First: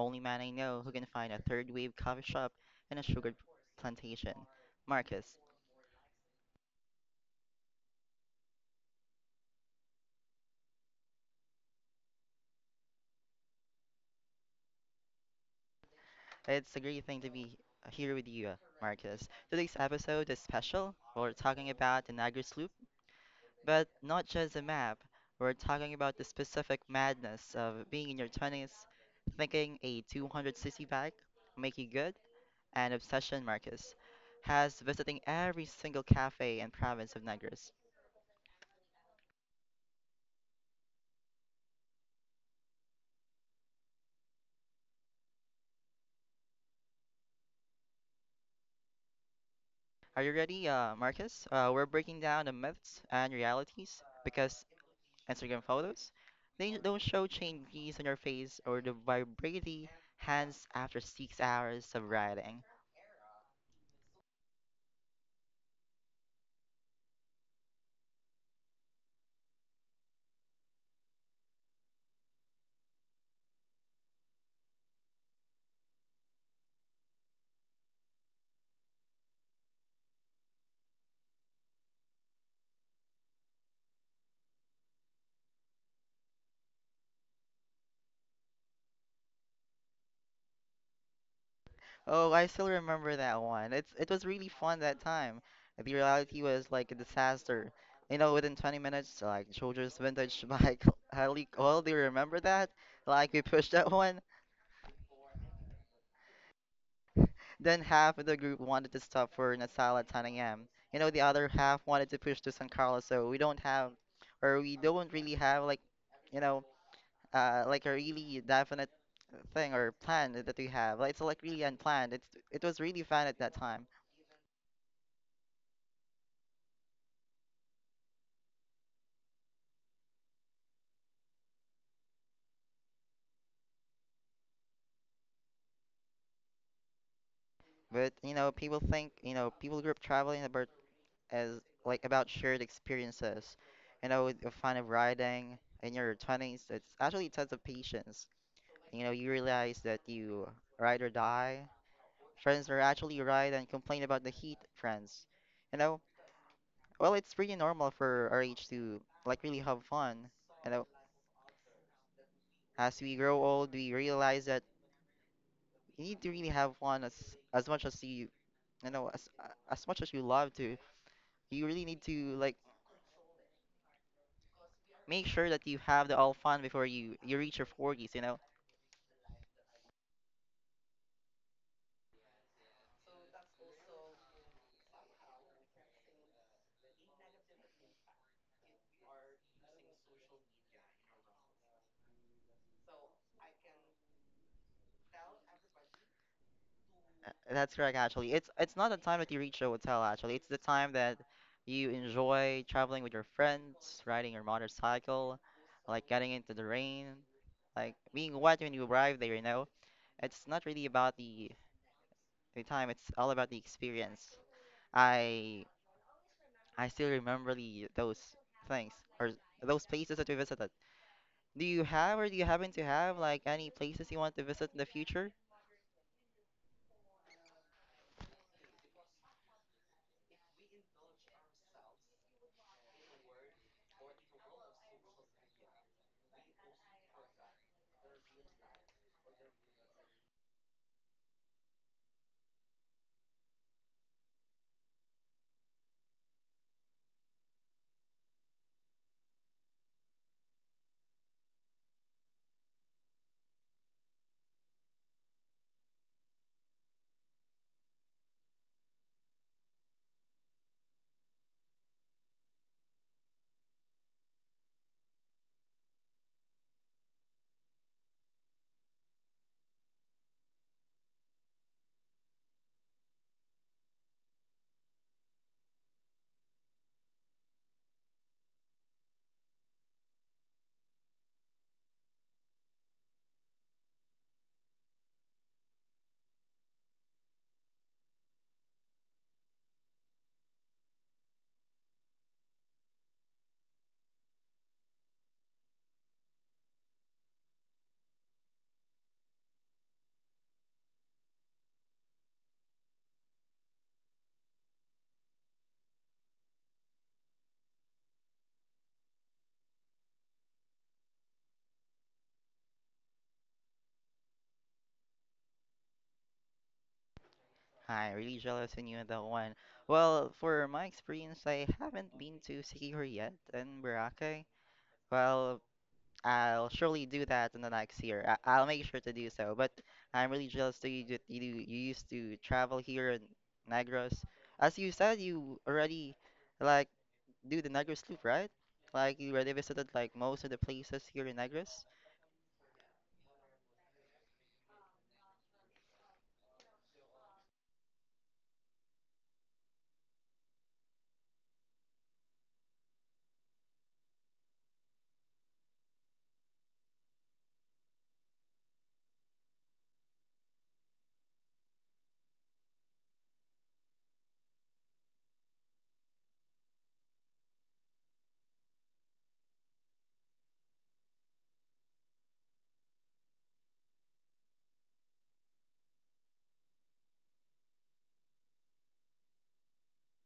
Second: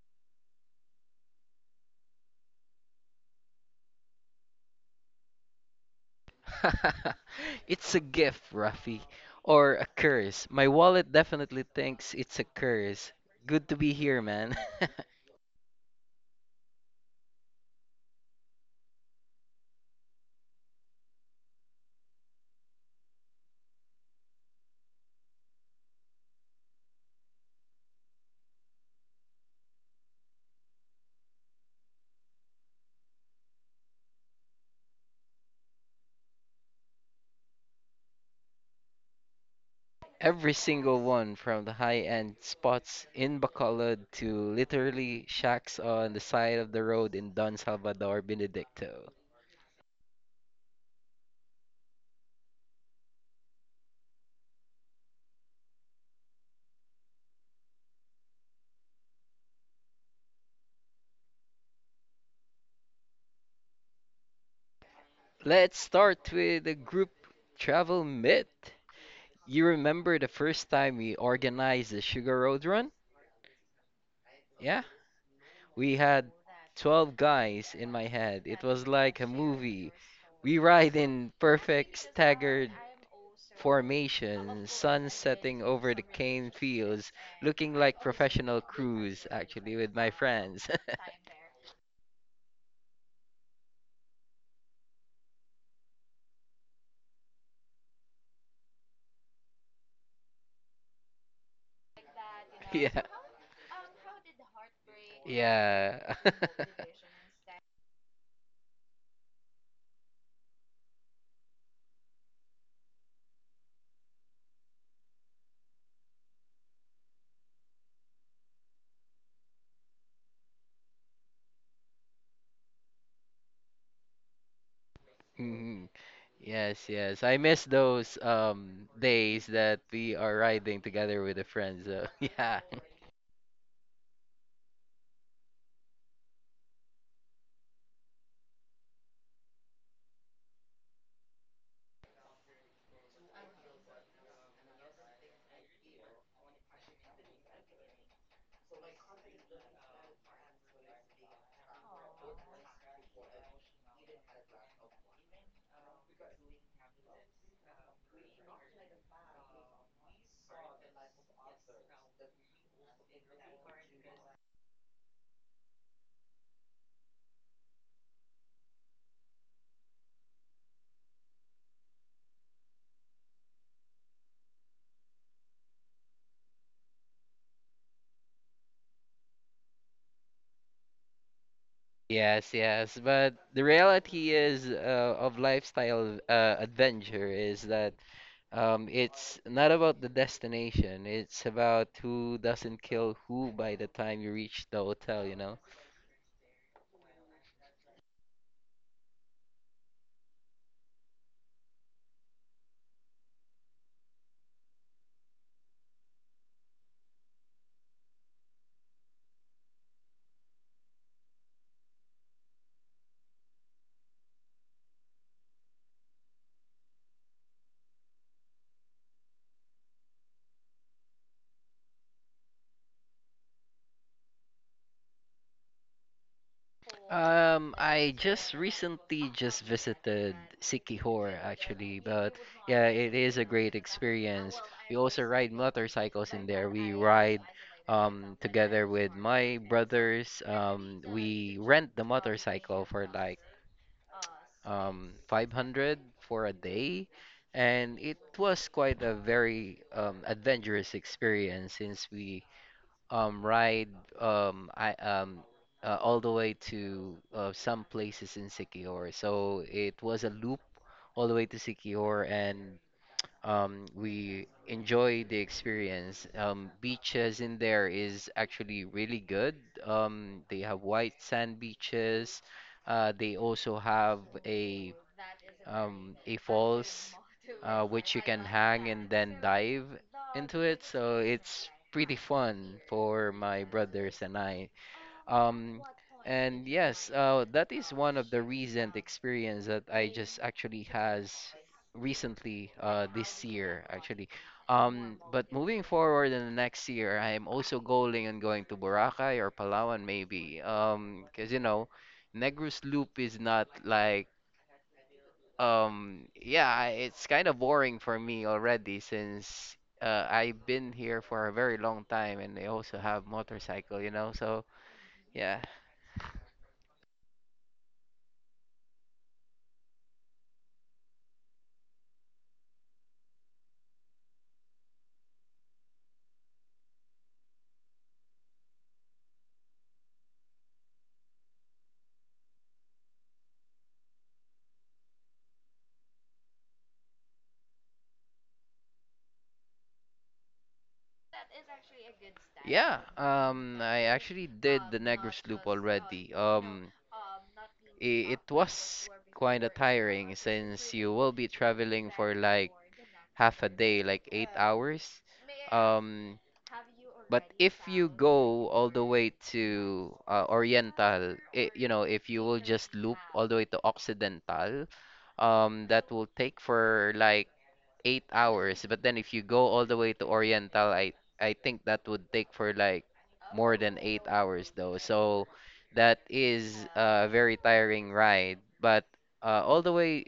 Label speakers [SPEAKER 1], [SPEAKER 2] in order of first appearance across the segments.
[SPEAKER 1] only man I know who can find a third wave coffee shop and a sugar plantation, Marcus.
[SPEAKER 2] It's a gift, Rafi, or a curse. My wallet definitely thinks it's a curse. Good to be here, man.
[SPEAKER 1] It's a great thing to be here with you, Marcus. Today's episode is special. We're talking about the Niagara Loop, but not just a map. We're talking about the specific madness of being in your 20s, thinking a 200cc bike make you good and obsession Marcus has visiting every single cafe and province of Negros.
[SPEAKER 2] Every single one from the high-end spots in Bacolod to literally shacks on the side of the road in Don Salvador, Benedicto.
[SPEAKER 1] Are you ready, Marcus? We're breaking down the myths and realities because Instagram photos, they don't show chain grease on your face or the vibrating hands after 6 hours of riding.
[SPEAKER 2] Let's start with a group travel myth. You remember the first time we organized the Sugar Road Run? Yeah? We had 12 guys in my head. It was like a movie. We ride in perfect staggered formation, sun setting over the cane fields, looking like professional crews, actually, with my friends.
[SPEAKER 1] Oh, I still remember that one. It was really fun that time. The reality was like a disaster. You know, within 20 minutes, like Jojo's vintage bike, I leak all. Do you remember that?
[SPEAKER 2] Yeah.
[SPEAKER 1] Like we pushed that one.
[SPEAKER 2] Yeah.
[SPEAKER 1] Then half of the group wanted to stop for Nasal at 10 a.m. You know, the other half wanted to push to San Carlos, so we don't have, or we don't really have like, you know, like a really definite thing or plan that we have. Like, it's like really unplanned. It was really fun at that time,
[SPEAKER 2] Mhm. Yes, yes. I miss those days that we are riding together with the friends. So, yeah.
[SPEAKER 1] but you know, people think you know people group traveling about as like about shared experiences. You know, the fun of riding in your 20s. It's actually a test of patience. You know, you realize that you ride or die friends are actually right and complain about the heat, friends. You know, well, it's pretty normal for our age to like really have fun. You know, as we grow old, we realize that you need to really have fun as much as you love to. You really need to like make sure that you have the all fun before you reach your 40s.
[SPEAKER 2] Yes, yes, but the reality is of lifestyle adventure is that it's not about the destination. It's about who doesn't kill who by the time you reach the hotel.
[SPEAKER 1] That's correct, actually. It's not the time that you reach the hotel, actually. It's the time that you enjoy traveling with your friends, riding your motorcycle, like getting into the rain, like being wet when you arrive there, you know? It's not really about the time, it's all about the experience. I I still remember the those things or those places that we visited. Do you have or do you happen to have like any places you want to visit in the future?
[SPEAKER 2] I just recently just visited Sikihor, actually, but yeah, it is a great experience. We also ride motorcycles in there. We ride together with my brothers. We rent the motorcycle for like 500 for a day, and it was quite a very adventurous experience since we ride um, I, um, all the way to some places in Siquijor. So it was a loop all the way to Siquijor, and we enjoy the experience. Beaches in there is actually really good. They have white sand beaches. They also have a a falls which you can hang and then dive into it. So it's pretty fun for my brothers and I. Um, and yes, that is one of the recent experience that I just actually has recently this year actually. But moving forward, in the next year, I am also going and going to Boracay or Palawan maybe. Because you know, Negros Loop is not like yeah, it's kind of boring for me already since I've been here for a very long time and I also have motorcycle, so. Yeah.
[SPEAKER 1] Hi, really jealous in you on that one. Well, for my experience, I haven't been to Sikihor yet in Boracay. Well, I'll surely do that in the next year. I'll make sure to do so. But I'm really jealous that you used to travel here in Negros. As you said, you already like do the Negros loop, right? Like you already visited like most of the places here in Negros.
[SPEAKER 2] Yeah, I actually did the Negros Loop already. It was kind of tiring since you will be traveling for like half a day, like 8 hours. Um, but if you go all the way to Oriental, if you will just loop all the way to Occidental, that will take for like 8 hours. But then if you go all the way to Oriental, I think that would take for like more than 8 hours though. So that is a very tiring ride. But all the way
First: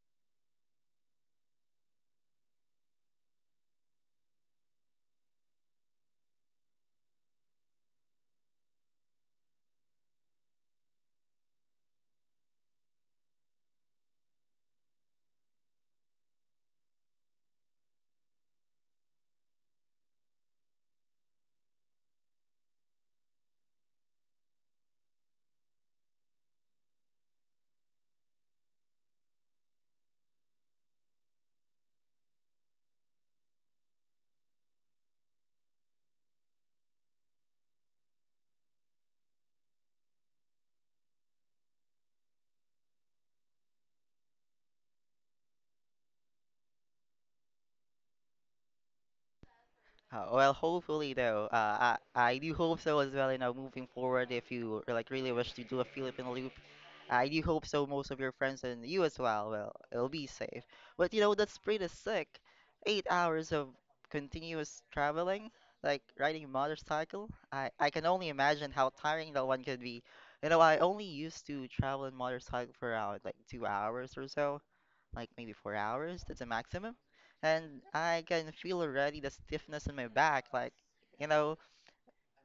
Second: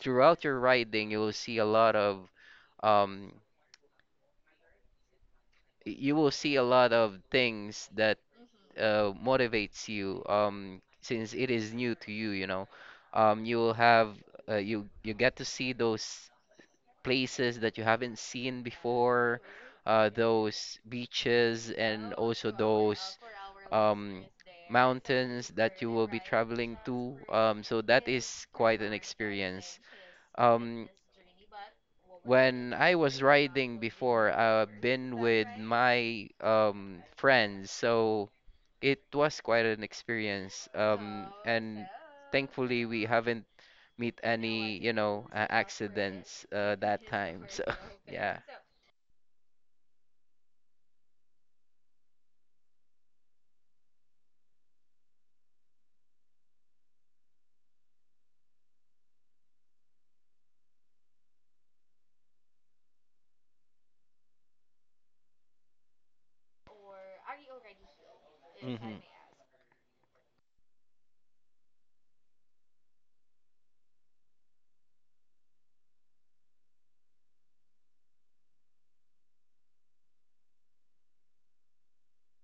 [SPEAKER 2] throughout your riding, you will see a lot of um you will see a lot of things that motivates you since it is new to you will have you get to see those places that you haven't seen before, those beaches and also those um, mountains that you will be traveling to. So that is quite an experience. Um, when I was riding before, I've been with my friends, so it was quite an experience. And thankfully, we haven't meet any, accidents that time. So, yeah.
[SPEAKER 1] Well, hopefully though, I do hope so as well. You know, moving forward, if you like really wish to do a Philippine loop, I do hope so. Most of your friends and you as well. Well, it'll be safe. But you know, that's pretty sick. 8 hours of continuous traveling, like riding a motorcycle. I can only imagine how
[SPEAKER 2] Hmm.
[SPEAKER 1] tiring that one could be. You know, I only used to travel in motorcycle for around like 2 hours or so like maybe 4 hours. That's a maximum. And I can feel already the stiffness in my back, like, you know.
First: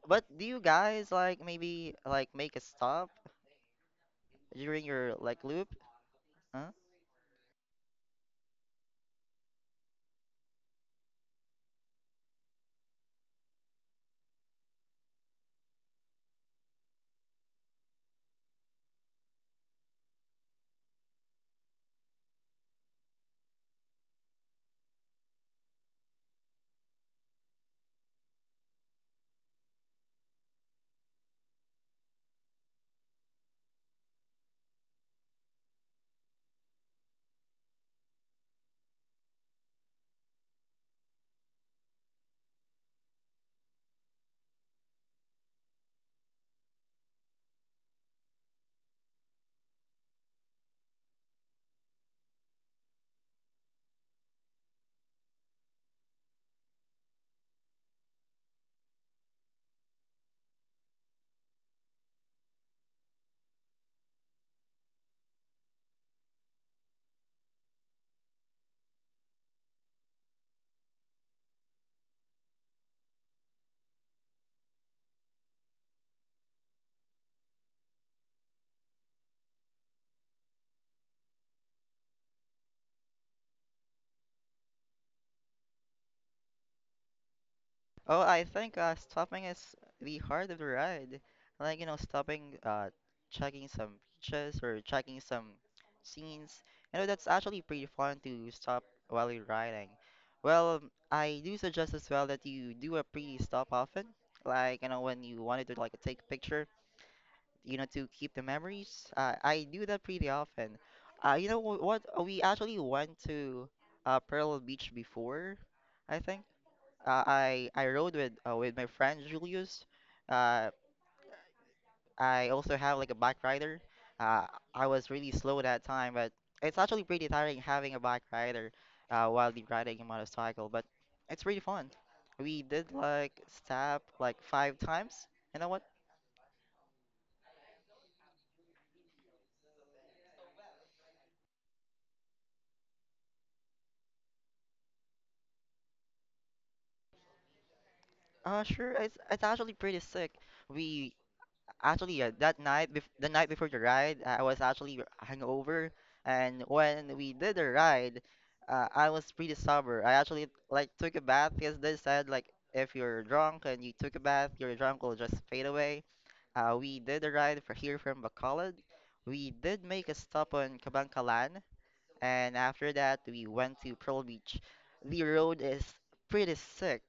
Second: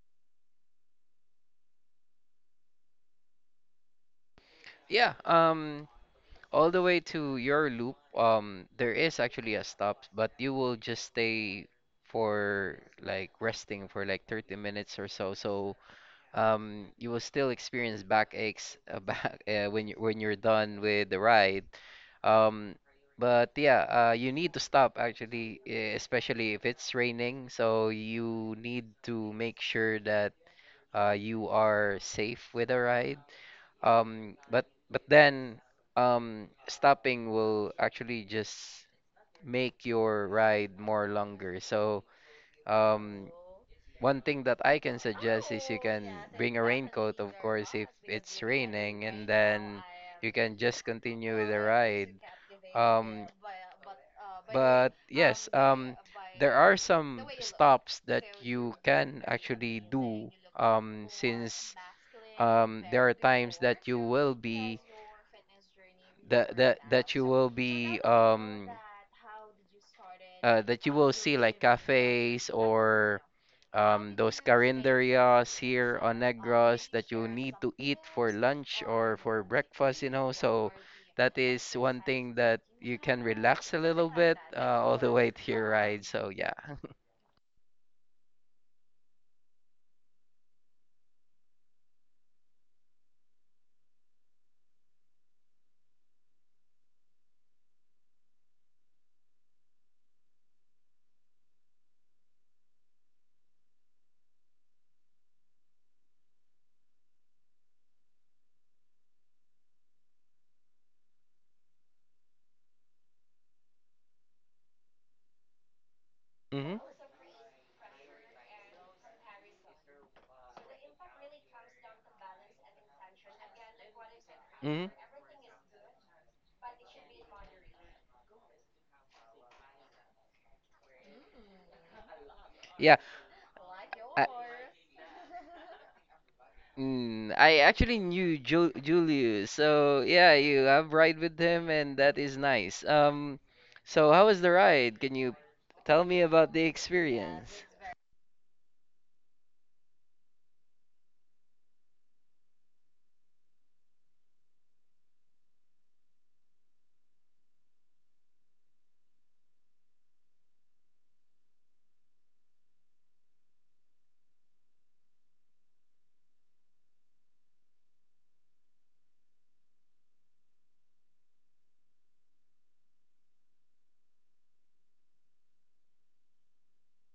[SPEAKER 1] But do you guys like maybe like make a stop during
[SPEAKER 2] Yeah,
[SPEAKER 1] your like loop?
[SPEAKER 2] all
[SPEAKER 1] Huh?
[SPEAKER 2] the way to your loop, there is actually a stop, but you will just stay for like resting for like 30 minutes or so. So you will still experience back aches back when you when you're done with the ride. Um, but yeah, you need to stop actually, especially if it's raining. So you need to make sure that you are safe with a ride. But then stopping will actually just make your ride more longer. So um, one thing that I can suggest is you can bring a raincoat, of course, if it's raining, and then you can just continue with the ride. Um, but yes, there are some stops that you can actually do, since there are times that you will be that that that you will be um that you will see like cafes or those carinderias here on Negros that you need to eat for lunch or for breakfast. So that is one thing that you can relax a little bit all the way to your ride. So yeah.
[SPEAKER 1] Oh, I think stopping is the heart of the ride. Like, you know, stopping, checking some beaches or checking some scenes. You know, that's actually pretty fun to stop while you're riding. Well, I do suggest as well that you do a pre-stop often. Like, you know, when you wanted to, like, take a picture, you know, to keep the memories. I do that pretty often. You know what? We actually went to Pearl Beach before, I think.
[SPEAKER 2] Hmm.
[SPEAKER 1] I rode with my friend Julius. Uh, I also have like a bike rider. Uh,
[SPEAKER 2] Hmm.
[SPEAKER 1] I was really slow that time, but it's actually pretty tiring having a bike rider while you're riding a motorcycle. But it's really fun. We
[SPEAKER 2] Yeah.
[SPEAKER 1] did like stop
[SPEAKER 2] I,
[SPEAKER 1] like five times. You know what?
[SPEAKER 2] I actually knew Ju Julius. So yeah, you have ride with him and that is nice. So how was the ride? Can you tell me about the experience?
[SPEAKER 1] Sure. It's actually pretty sick. We Actually, that night, bef the night before the ride, I was actually hungover, and when we did the ride, I was pretty sober. I actually like took a bath because they said like if you're drunk and you took a bath, your drunk will just fade away. We did the ride for here from Bacolod. We did make a stop on Cabancalan, and after that, we went to Pearl Beach. The road is pretty sick.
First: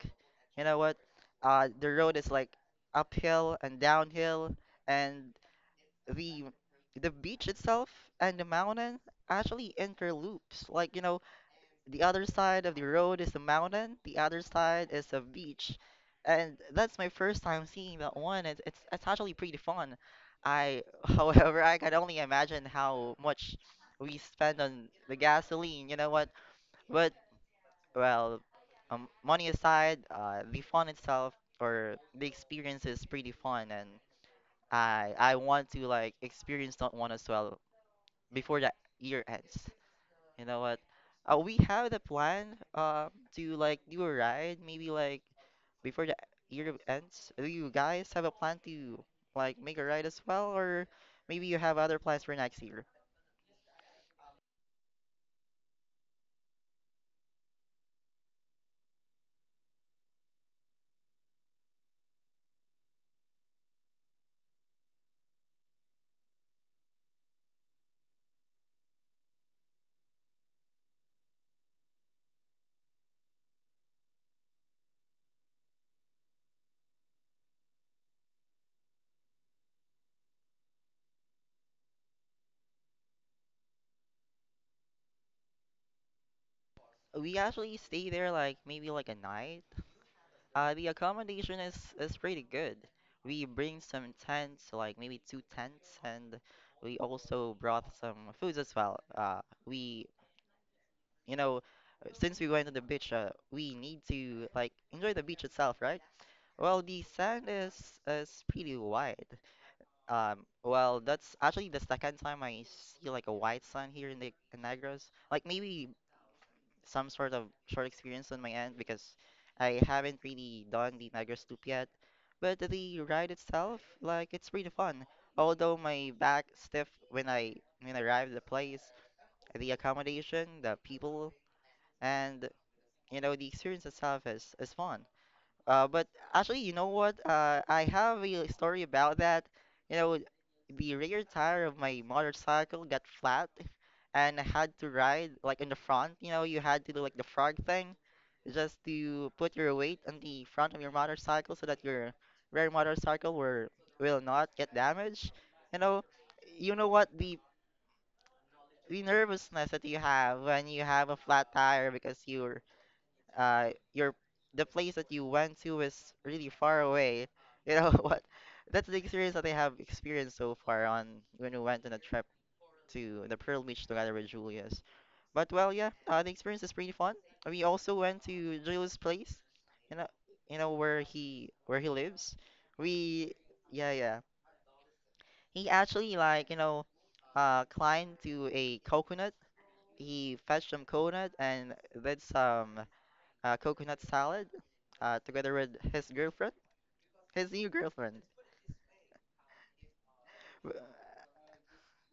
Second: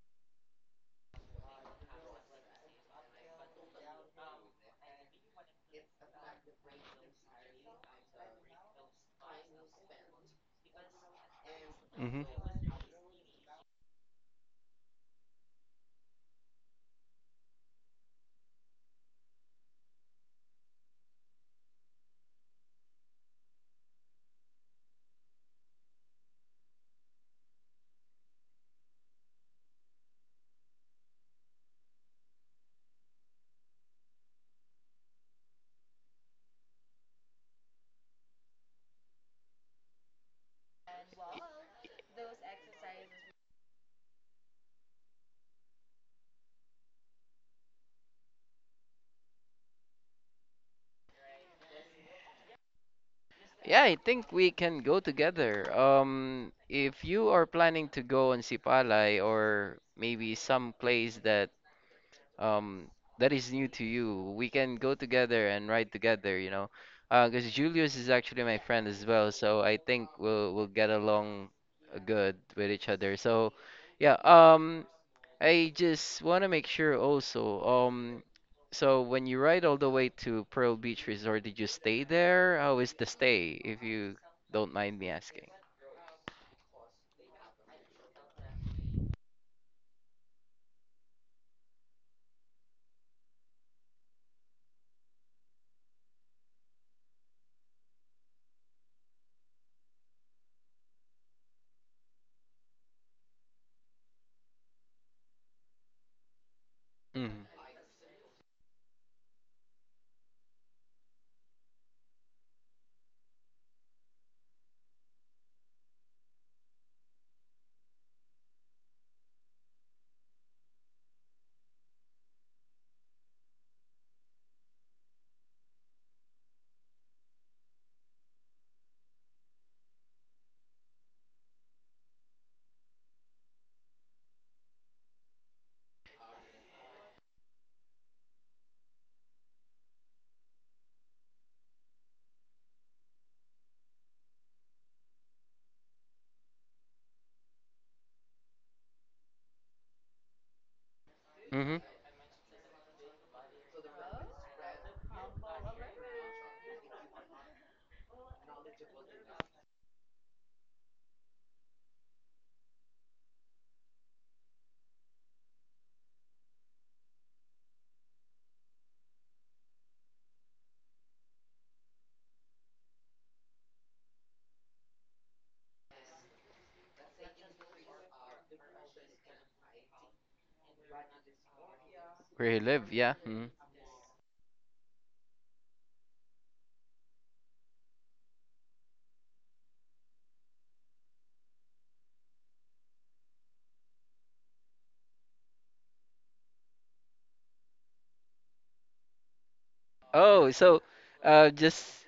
[SPEAKER 1] You know what? The road is like uphill and downhill, and the the beach itself and the mountain actually interloops. Like, you know, the other
[SPEAKER 2] Mm-hmm.
[SPEAKER 1] side of the road is a mountain, the other side is a beach. And that's my first time seeing that one. It's actually pretty fun. I, however, I can only imagine how much we spend on the gasoline, you know what? But well, money aside, the fun itself or the experience is pretty fun, and I want to like experience that one as well before that year ends. You know what? We have the plan um to like do a ride maybe like before the year ends. Do you guys have a plan to like make a ride as well, or maybe you have other plans for next year?
[SPEAKER 2] Yeah, I think we can go together. If you are planning to go on Sipalay or maybe some place um that is new to you, we can go together and ride together. Because Julius is actually my friend as well, so I think we'll get along good with each other. So, yeah. I just want to make sure also, so when you ride all the way to Pearl Beach Resort, did you stay there? How is the stay, if you don't mind me asking?
[SPEAKER 1] We actually stay there like maybe like a night. The accommodation is pretty good. We bring some tents, like maybe two tents, and we also brought some foods as well. We since we went to the beach, we need to like enjoy the beach itself, right? Well, the sand
[SPEAKER 2] Mm-hmm.
[SPEAKER 1] is pretty white. Well, that's actually the second time I see like a white sand here in Negros. Like maybe some sort of short experience on my end because I haven't really done the Negros loop yet. But the ride itself, like it's pretty fun. Although my back stiff when I arrived at the place, the accommodation, the people, and you know, the experience itself is fun. But actually, you know what? I have a story about that. You know, the rear tire of my motorcycle got flat, and I had to ride like in the front. You know, you had to do like the frog thing, just to put your weight on the front of your motorcycle so
[SPEAKER 2] Mm-hmm.
[SPEAKER 1] that your rear motorcycle will not get damaged. You know, you know what? The nervousness that you have when you have a flat tire because you're your the place that you went to is really far away you know what, that's the experience that I have experienced so far on when we went on a trip to the Pearl Beach together with Julius. But, well, yeah, the experience is pretty fun. We also went to Julius place. You know you know where he lives.
[SPEAKER 2] Where you live, yeah.
[SPEAKER 1] We
[SPEAKER 2] Hmm.
[SPEAKER 1] Yeah, yeah, he actually like climbed to a coconut. He fetched some coconut and did some coconut salad together with his girlfriend, his new girlfriend.
[SPEAKER 2] Oh, so uh just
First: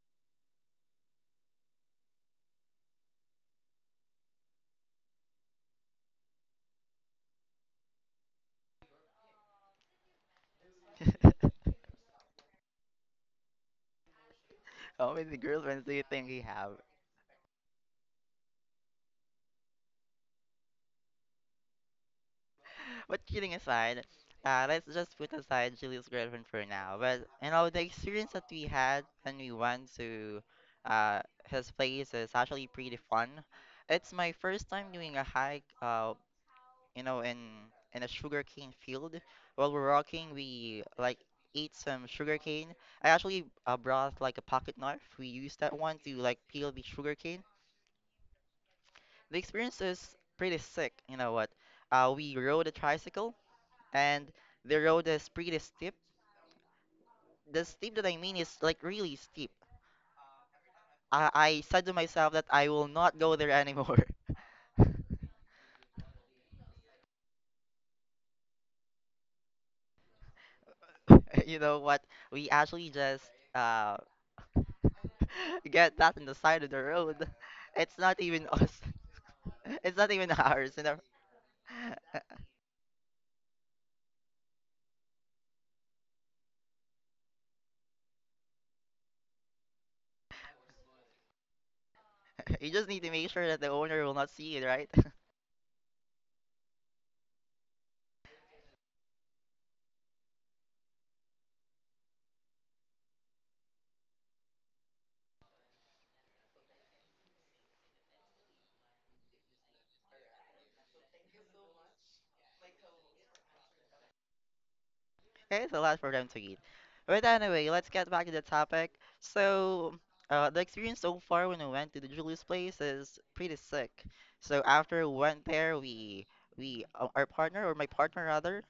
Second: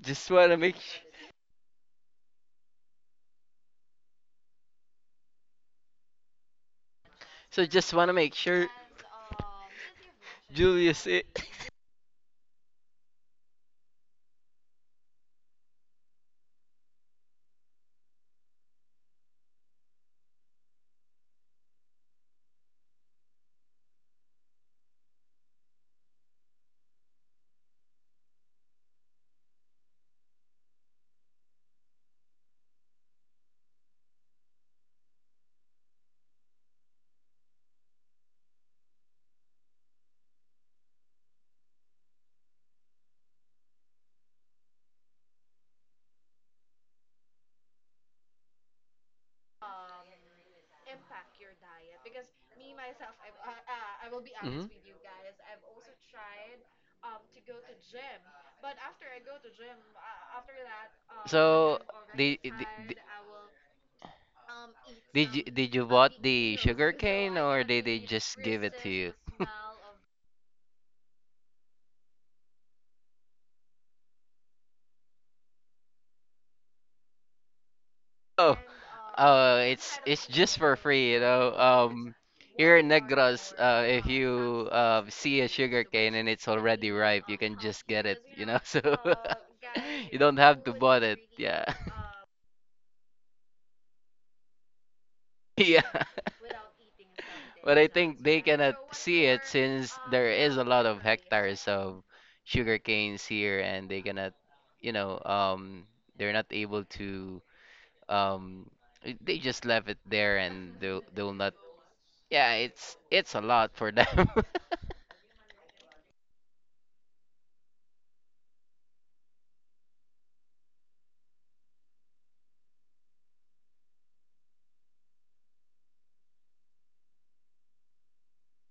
[SPEAKER 2] just want to make sh so just want to make sure Julius it.
[SPEAKER 1] How many girlfriends do you think he have? But kidding aside, let's just put aside Julie's girlfriend for now. But you know, the experience that we had when we went to uh, his place is actually pretty fun. It's my first time doing a hike you know, in a sugarcane field. While we're walking, we like ate some sugarcane. I actually brought like a pocket knife. We used that one to like peel the sugarcane. The experience is pretty sick. You know what? We rode a tricycle, and
[SPEAKER 2] Mhm.
[SPEAKER 1] the road is pretty steep. The steep that I mean is like really steep. I said to myself that I will not go there anymore.
[SPEAKER 2] Did you?
[SPEAKER 1] You know what? We actually just uh get that in the side of the road. It's not even
[SPEAKER 2] Oh.
[SPEAKER 1] us. It's not even ours, you know.
[SPEAKER 2] So. Yeah.
[SPEAKER 1] You just need to make sure that the owner will not see it, right?
[SPEAKER 2] Yeah. But I think they cannot see it since there is a lot of hectares of sugar canes here and they cannot, you know, um they're not able to um they just left it there and they'll not, yeah, it's a lot for them.
[SPEAKER 1] It's a lot for them to eat. But anyway, let's get back to the topic. So, the experience so far when we went to the Julius place is pretty sick. So after we went there, we our partner, or my partner rather,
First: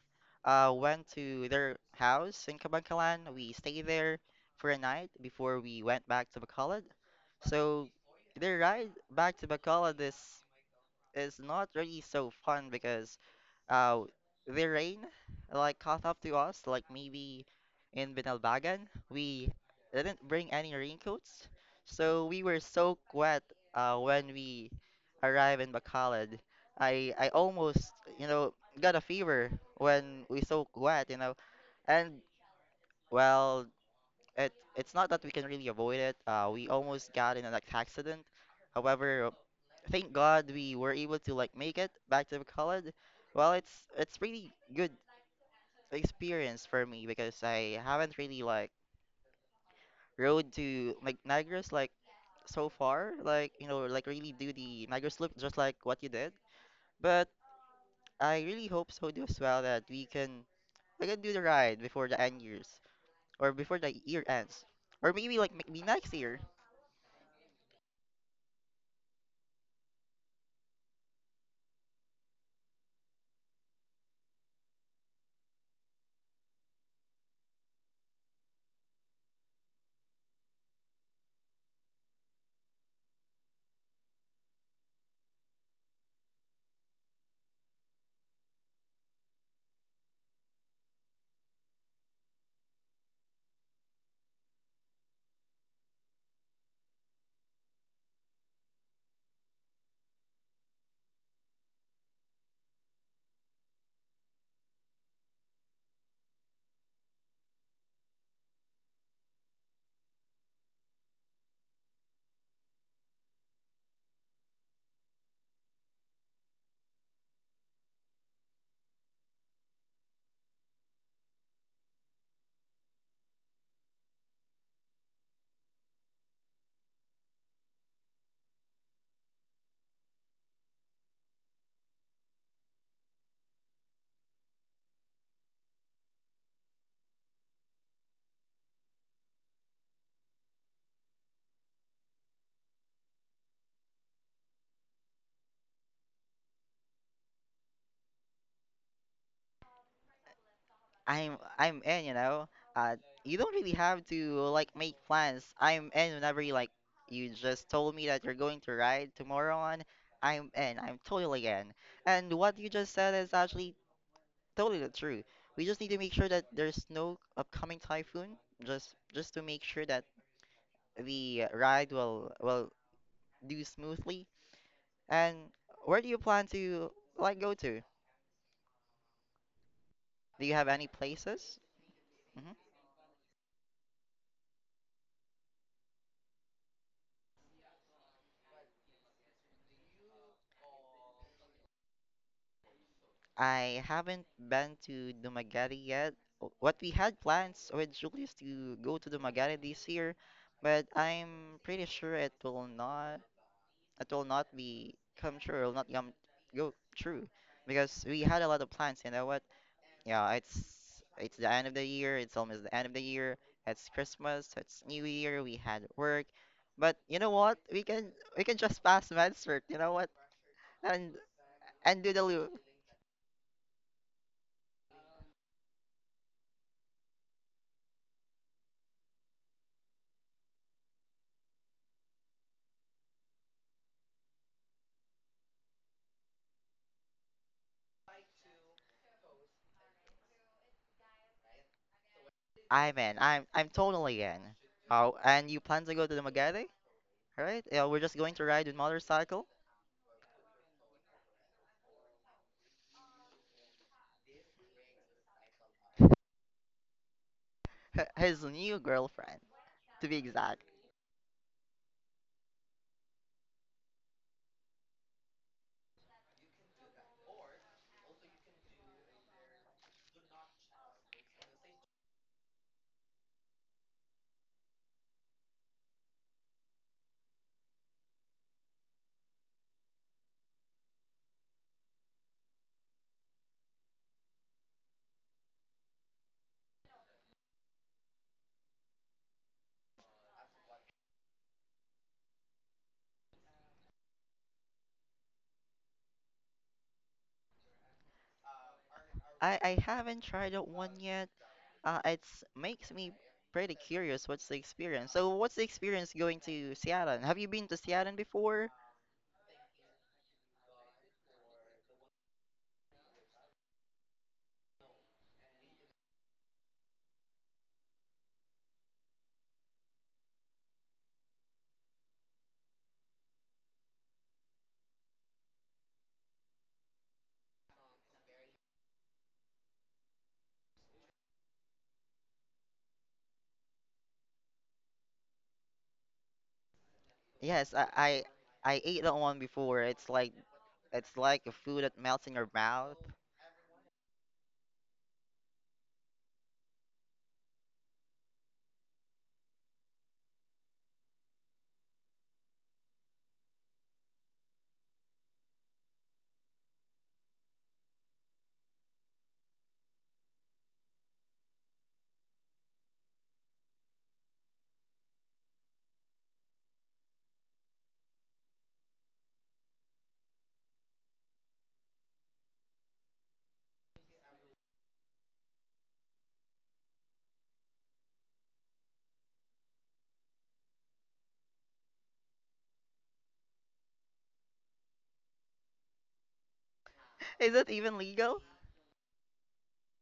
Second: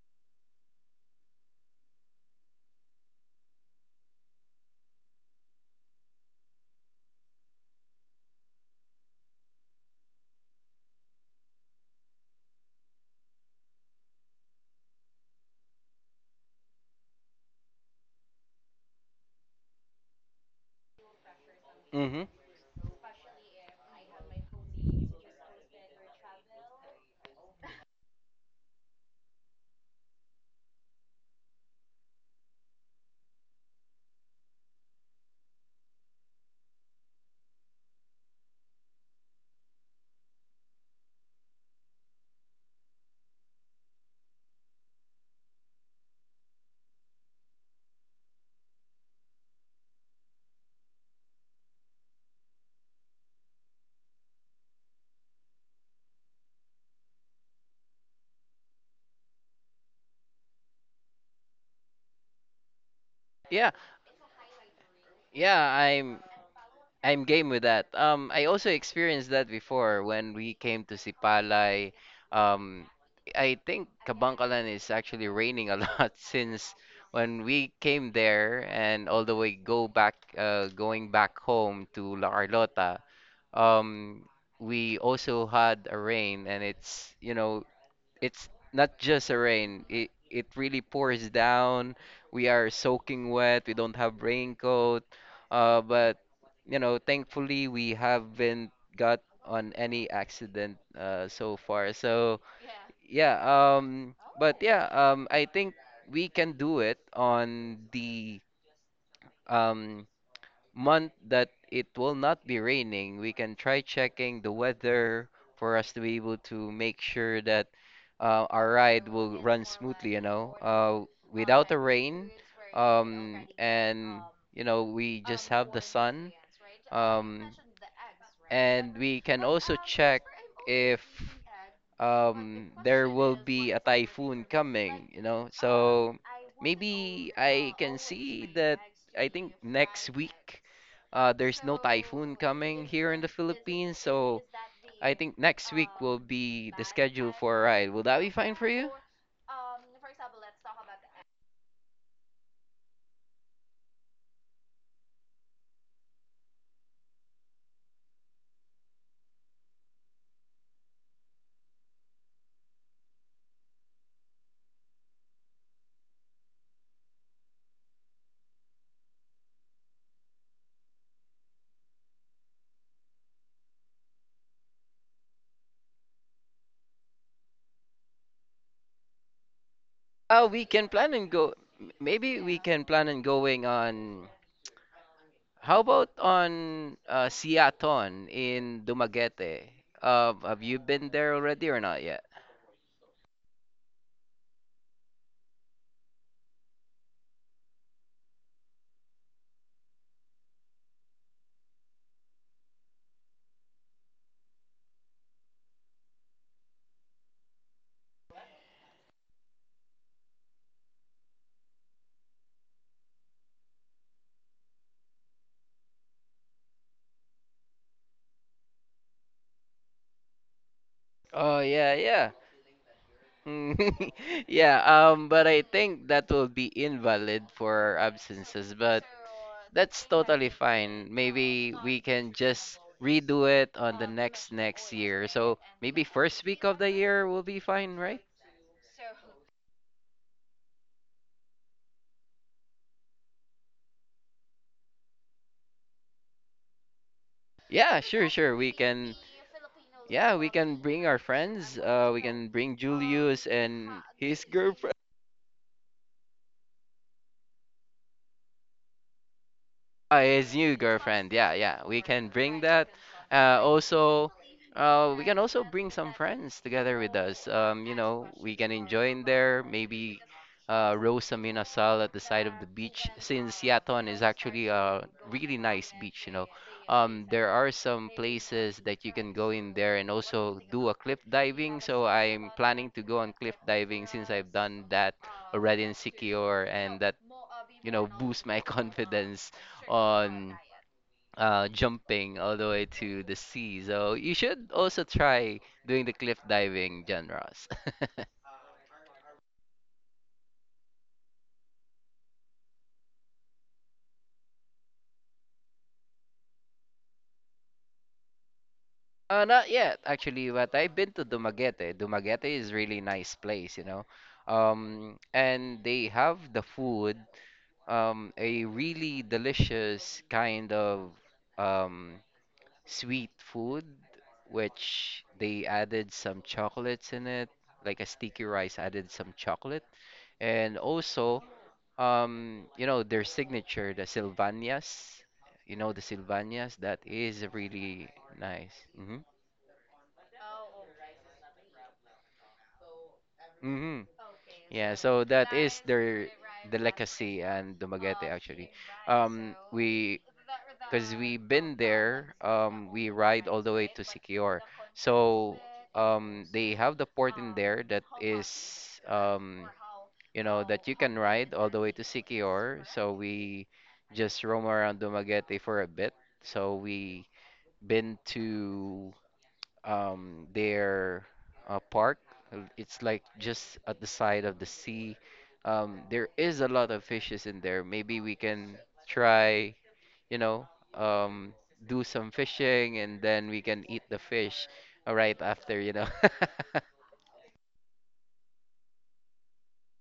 [SPEAKER 1] went to their house in Cabancalan. We stayed there for a night before we went back to Bacolod. So the ride back to Bacolod is not really so fun because uh the rain like caught up to us, like maybe in Binalbagan. We didn't bring any raincoats,
[SPEAKER 2] Hmm.
[SPEAKER 1] so we were soaked wet when we arrived in Bacolod. I almost, you know got a fever when we soaked wet, and well, it's not that we can really avoid it. We almost got in an accident. However, thank God we were able to like make it back to college. Well, it's really good experience for me because I haven't really like rode to like Niagara's, like so far, like, you know, like really do the Niagara's loop just like what you did. But I really hope so do as well that we can do the ride before the end years, or
[SPEAKER 2] Yeah.
[SPEAKER 1] before the year ends, or maybe, like
[SPEAKER 2] Yeah,
[SPEAKER 1] maybe, next
[SPEAKER 2] I'm
[SPEAKER 1] year.
[SPEAKER 2] I'm game with that. I also experienced that before when we came to Sipalay. Um, I think Kabangkalan is actually raining a lot since when we came there and all the way go back, going back home to La Carlota. Um, we also had a rain and it's not just a rain. It really pours down. We are soaking wet. We don't have raincoat. But thankfully we haven't got on any accident so far. So yeah, but yeah, I think we can do it on the um month that it will not be raining. We can try checking the weather for us to be able to make sure that our ride will run smoothly, without the rain. And we just have the sun. Um, and we can also check if there will be a typhoon coming. So maybe I can see that I think next week there's no typhoon coming here in the Philippines, so I think next week will be the schedule for a ride. Will that be fine for you?
[SPEAKER 1] I'm in, you know. Uh, you don't really have to like make plans. I'm in whenever you like. You just told me that you're going to ride tomorrow on. I'm in. I'm totally in. And what you just said is actually totally the truth. We just need to make sure that there's no upcoming typhoon. Just to make sure that the ride will do smoothly. And where do you plan to like go to? Do
[SPEAKER 2] Oh,
[SPEAKER 1] you
[SPEAKER 2] we
[SPEAKER 1] have any
[SPEAKER 2] can plan and go.
[SPEAKER 1] places?
[SPEAKER 2] Maybe
[SPEAKER 1] Mm-hmm.
[SPEAKER 2] we can plan on going on. How about on Siaton in Dumaguete? Have you been there already or not yet?
[SPEAKER 1] I haven't been to Dumaguete yet. O- What we had plans with Julius to go to Dumaguete this year, but I'm pretty sure it will not, it will not be come true. It will not come go true because we had a lot of plans. You know what? Yeah, it's the end of the year. It's almost the end of the year. It's Christmas. It's New Year. We had work, but you know what? We can just pass med cert. You know what? And
[SPEAKER 2] Oh yeah,
[SPEAKER 1] and do the
[SPEAKER 2] yeah.
[SPEAKER 1] loop.
[SPEAKER 2] Mm. Yeah, but I think that will be invalid for absences, but that's totally fine. Maybe we can just redo it on the next next year. So maybe first week of the year will be fine, right?
[SPEAKER 1] I'm in. I'm totally in. Oh, and you plan to go to the Magadi, right? Yeah, we're
[SPEAKER 2] Yeah,
[SPEAKER 1] just
[SPEAKER 2] sure,
[SPEAKER 1] going to
[SPEAKER 2] sure.
[SPEAKER 1] ride the
[SPEAKER 2] We can,
[SPEAKER 1] motorcycle.
[SPEAKER 2] yeah, we can bring our friends. We can bring Julius and his girlfriend.
[SPEAKER 1] H- His new girlfriend, to be
[SPEAKER 2] His
[SPEAKER 1] exact.
[SPEAKER 2] new girlfriend. Yeah, yeah. We can bring that. Also, we can also bring some friends together with us. We can enjoy in there. Maybe roast a minasal at the side of the beach, since Yaton is actually a really nice beach. There are some places that you can go in there and also do a cliff diving. So I'm planning to go on cliff diving since I've done that already in Sikior, and that boost my confidence on jumping all the way to the sea. So you should also try doing the cliff diving, John Ross.
[SPEAKER 1] I haven't tried out one yet. It's makes me pretty curious. What's the experience? So, what's the experience going to Seattle? Have you been to Seattle before?
[SPEAKER 2] Not yet, actually, but I've been to Dumaguete. Dumaguete is really nice place. And they have the food, a really delicious kind of um, sweet food, which they added some chocolates in it, like a sticky rice added some chocolate. And also, their signature, the Sylvanias. The Sylvanias, that is
[SPEAKER 1] Yes,
[SPEAKER 2] really nice.
[SPEAKER 1] I ate that
[SPEAKER 2] Mm-hmm.
[SPEAKER 1] one before. It's like, it's like a food that melts in your mouth.
[SPEAKER 2] Hmm. Yeah, so that is the legacy and Dumaguete actually. We because we've been there, we ride all the way to Siquijor. So they have the port in there that is you know that you can ride all the way to Siquijor. So we just roam around Dumaguete for a bit. So we been to their park. It's like just at the side of the sea. There is a lot of fishes in there. Maybe we can try, you know, um, do some fishing, and then we can eat the fish right after.
[SPEAKER 1] Is it even legal?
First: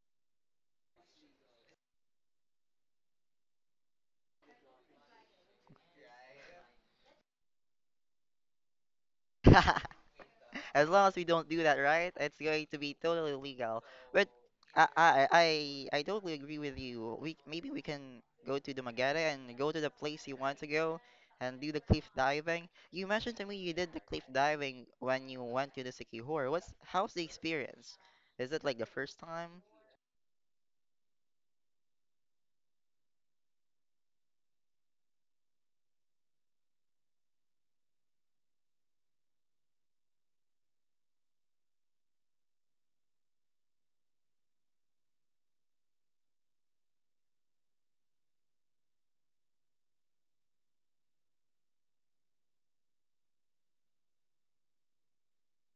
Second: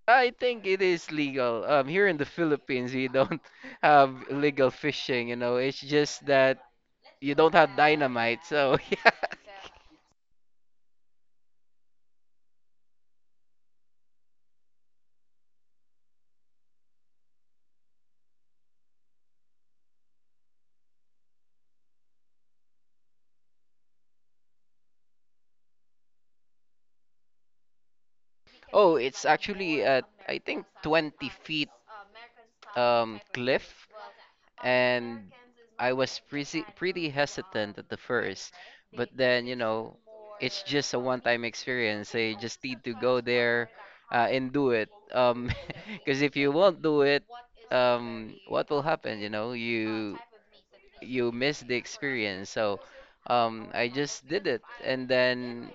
[SPEAKER 2] I think it is legal. Here in the Philippines, we don't have illegal fishing. It's just that you don't have dynamite, so yeah.
[SPEAKER 1] As long as we don't do that, right? It's going to be totally legal. But I I I totally agree with you. We, maybe we can go to the Magere and go to the place you want to go and do the cliff diving. You mentioned to me you did the cliff diving when you went to the Sikihor. What's how's the experience? Is it like the
[SPEAKER 2] Oh,
[SPEAKER 1] first
[SPEAKER 2] it's
[SPEAKER 1] time?
[SPEAKER 2] actually at I think 20 feet cliff, and I was pretty hesitant at the first, but then, it's just a one-time experience. I just need to go there and do it. Um, because if you won't do it, what will happen? You know, you miss the experience. So, I just did it, and then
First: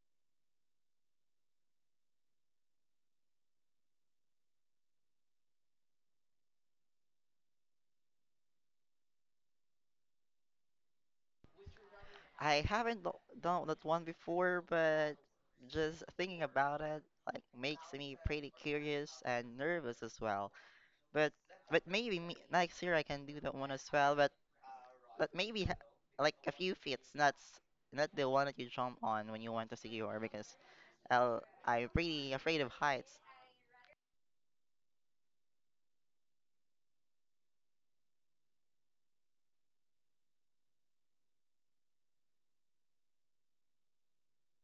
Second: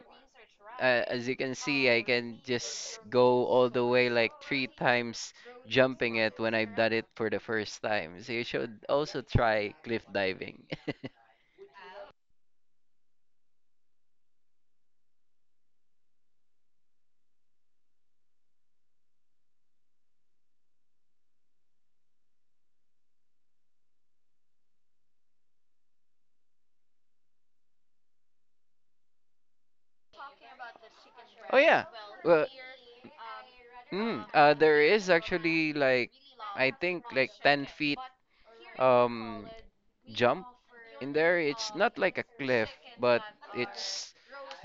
[SPEAKER 2] as you can see, I can just go all the way like three times jumping it when I've done it for the first time. So you should also try cliff diving.
[SPEAKER 1] I haven't done that one before, but just thinking about it like makes me pretty curious and nervous as well. But, next year I can do that one as well. But maybe ha like a few feats, not not the one that you jump on when you want to secure, because
[SPEAKER 2] Oh yeah.
[SPEAKER 1] I'm pretty
[SPEAKER 2] Well,
[SPEAKER 1] afraid of heights.
[SPEAKER 2] mm, uh, there is actually like I think like 10 feet um jump in there. It's not like a cliff, but it's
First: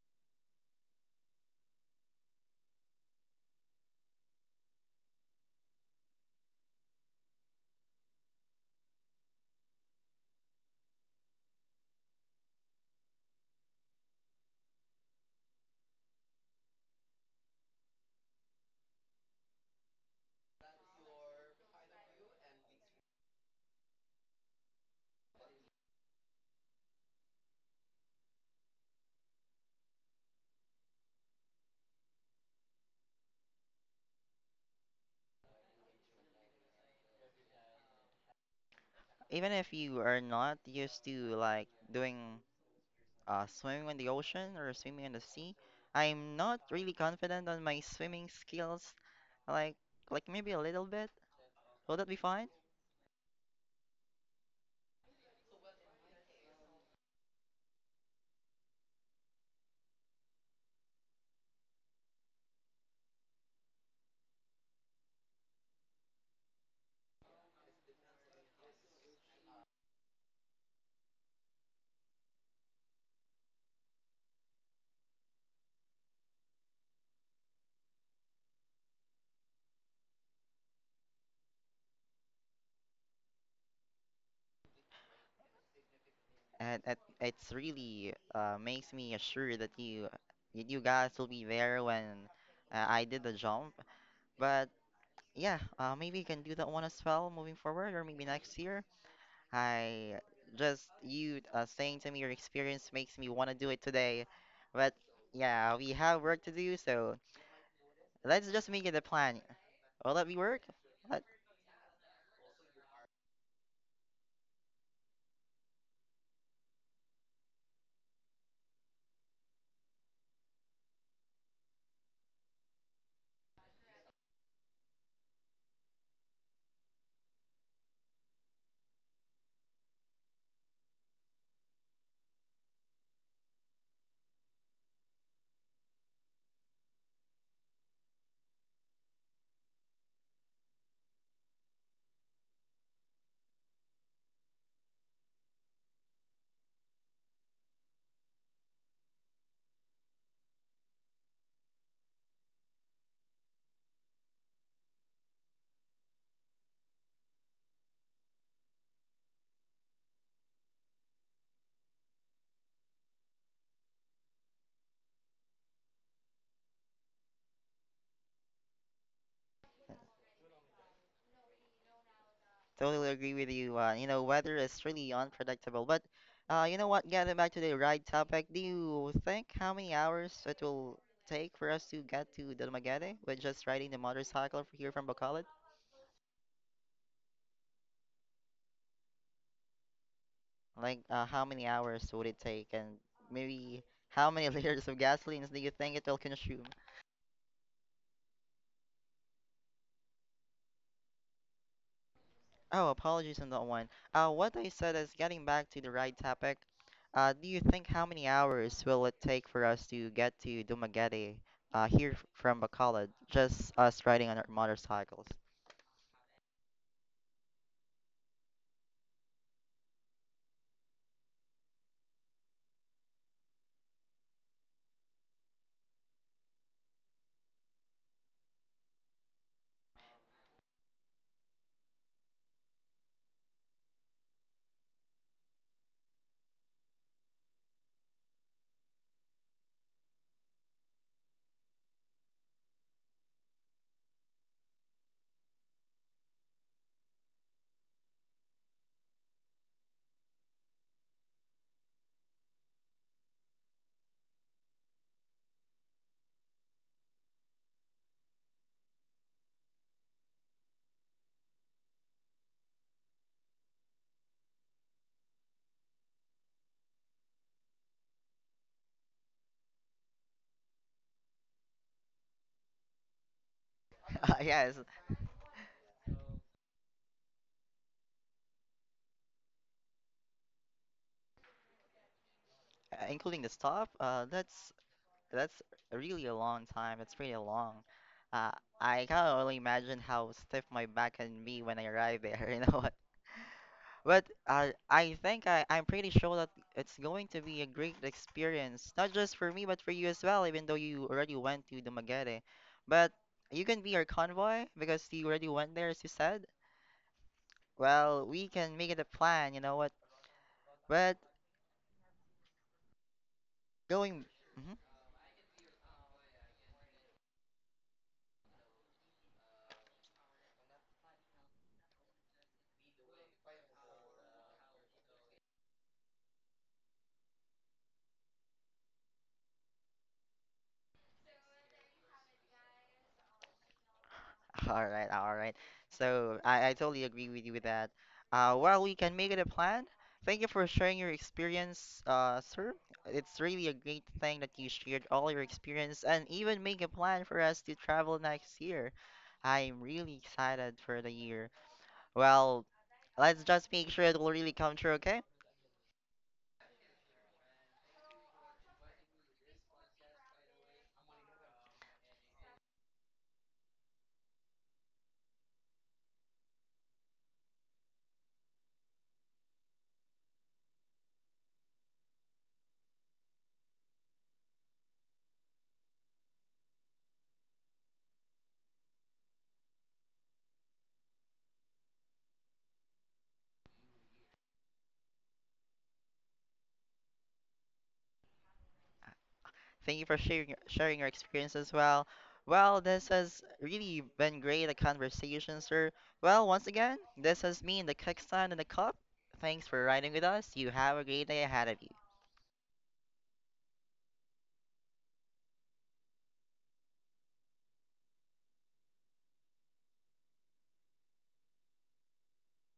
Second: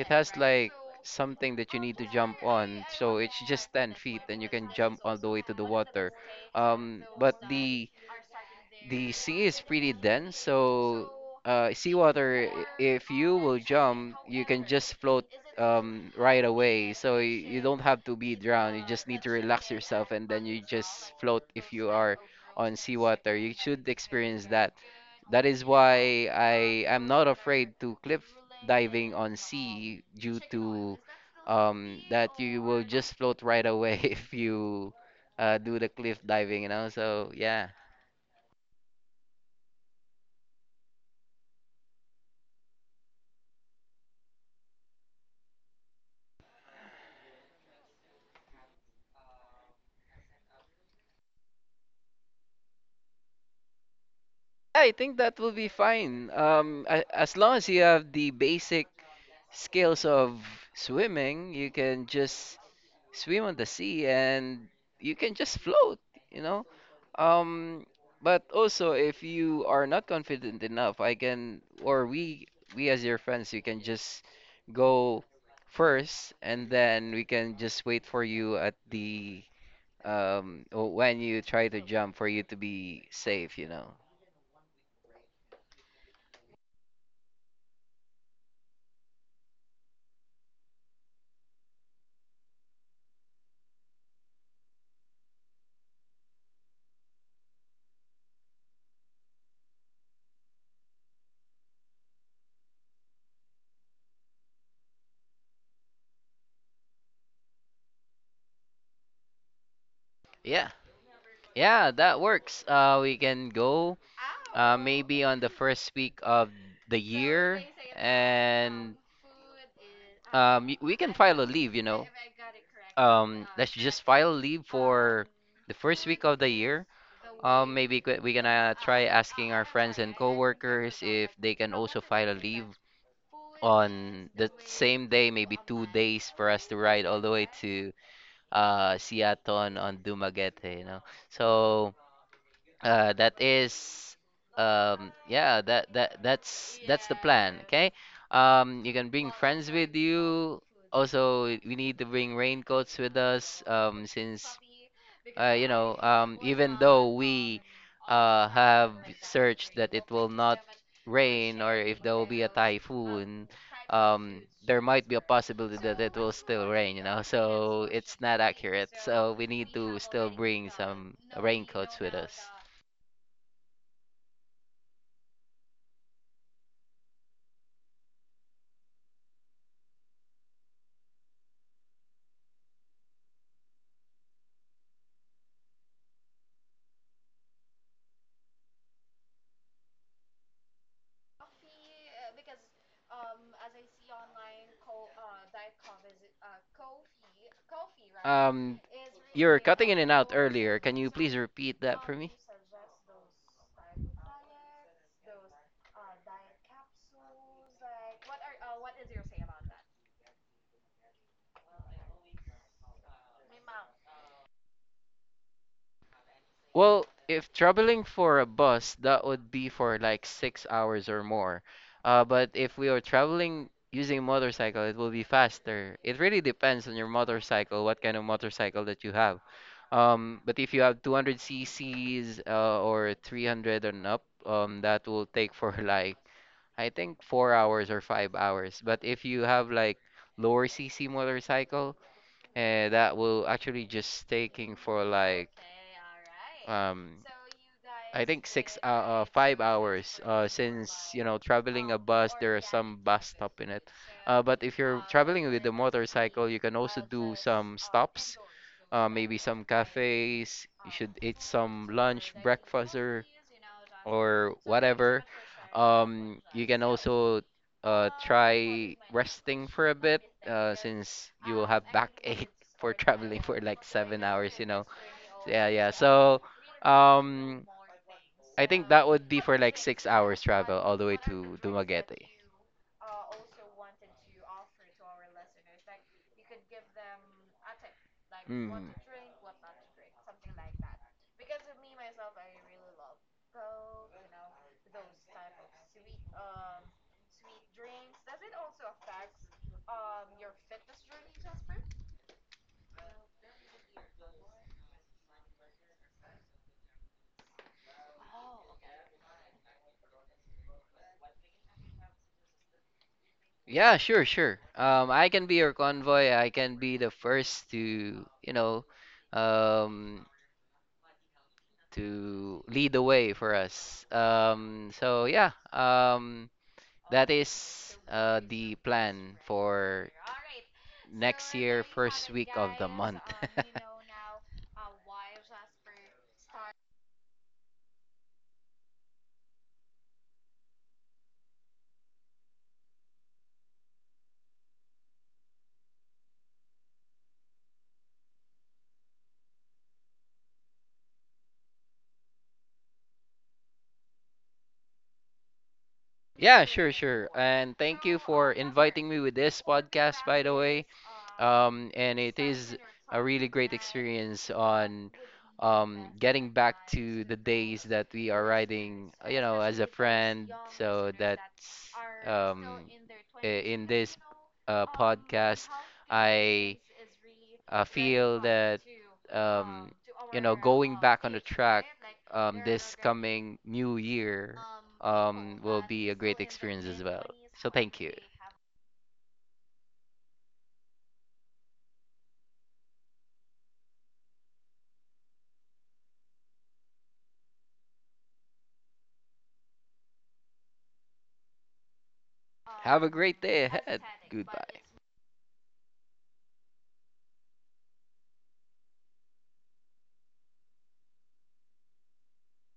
[SPEAKER 2] it has like something that you need to jump on. So it's just 10 feet and you can jump all the way to the water. But the sea is pretty dense, so seawater, if you will jump, you can just float right away. So you don't have to be drowned. You just need to relax yourself, and then you just float if you are on seawater. You should experience that. That is why I am not afraid to cliff diving on sea due to that you will just float right away if you do the cliff diving. So yeah,
[SPEAKER 1] Even if you are not used to like doing swimming in the ocean or swimming in the sea, I'm not really confident on my swimming skills. Like like maybe a little bit. Will that be fine?
[SPEAKER 2] I think that will be fine. As long as you have the basic skills of swimming, you can just swim on the sea and you can just float. You know, Um, but also, if you are not confident enough, I can, or we as your friends, we can just go first, and then we can just wait for you at the when you try to jump, for you to be safe.
[SPEAKER 1] And it's really makes me assured that you guys will be there when I did the jump. But yeah, maybe you can do that one as well moving forward, or maybe next year. I Just you saying to me your experience makes me want to do it today. But yeah, we have work to do, so let's just make it a plan. Will that be work?
[SPEAKER 2] Yeah,
[SPEAKER 1] Uh,
[SPEAKER 2] yeah, that works. We can go maybe on the first week of the year, and we can file a leave. Let's just file a leave for the first week of the year. Maybe we gonna try asking our friends and coworkers if they can also file a leave on the same day, maybe 2 days for us to ride all the way to Seattle on Dumaguete. So that is, yeah, that's the plan. Okay. You can bring friends with you. Also, we need to bring raincoats with us. Since even though we have searched that it will not rain, or if there will be a typhoon, um, there might be a possibility that it will still rain, you know, so it's not accurate. So we need to still bring some raincoats with us.
[SPEAKER 1] Totally agree with you. You know, weather is really unpredictable. But you know what? Getting back to the ride topic, do you think how many hours it will take for us to get to Dalmaguete with just riding the motorcycle here from Bacolod? Like, how many hours would it take, and maybe how many liters of gasolines do you think it will consume?
[SPEAKER 2] Um, Repeat.
[SPEAKER 1] Oh, apologies on that one. What I said is getting back to the right topic. Do you think how many hours will it take for us to get to Dumaguete, here from Bacolod, just us riding on our motorcycles?
[SPEAKER 2] Well, if traveling for a bus, that would be for like 6 hours or more. But if we are traveling using motorcycle, it will be faster. It really depends on your motorcycle, what kind of motorcycle that you have. But if you have 200 cc's or 300 and up, that will take for like I think 4 hours or 5 hours. But if you have like lower cc motorcycle, and that will actually just taking for like um I think six 5 hours, since you know, traveling a bus, there are some bus stop in it, but if you're traveling with the motorcycle, you can also do some stops, maybe some cafes, you should eat some lunch, breakfast, or whatever. You can also try resting for a bit, since you will have backache for traveling for like seven hours, you
[SPEAKER 1] Yes,
[SPEAKER 2] know. So, yeah, yeah. So, um, I think that would be for like 6 hours travel all the way to Dumaguete.
[SPEAKER 1] including the stop. That's really a long time. It's pretty long. Uh,
[SPEAKER 2] Hmm.
[SPEAKER 1] I can only imagine how stiff my back can be when I arrive there. You know, but I'm pretty sure that it's going to be a great experience, not just for me, but for you as well, even though you already went to Dumaguete. But you can be our convoy because you already went there, as you said. Well, we can make it a plan, you know what? But
[SPEAKER 2] Yeah, sure,
[SPEAKER 1] going.
[SPEAKER 2] sure.
[SPEAKER 1] Mhm.
[SPEAKER 2] I can be your convoy. I can be the first to, you know, um, to lead the way for us. So yeah. That is the plan for next year, first week of the month.
[SPEAKER 1] All right, all right. So I totally agree with you with that. Well, we can make it a plan. Thank you for sharing your experience, sir. It's really a great thing that you shared all your experience and even make a plan for us to travel next year. I'm really excited for the year. Well, let's just make sure it will really come true, okay?
[SPEAKER 2] Yeah, sure, sure. And thank you for inviting me with this podcast, by the way. And it is a really great experience on getting back to the days that we are riding, as a friend. So that's um, in this podcast. I feel that um, you know, going back on the track, this coming new year will be a great experience as well. So thank you.
[SPEAKER 1] Thank you for sharing your experience as well. Well, this has really been great a conversation, sir. Well, once again, this has been the Kickstand and the Cup. Thanks for riding with us. You have a great day ahead of you.
[SPEAKER 2] Have a great day ahead. Goodbye.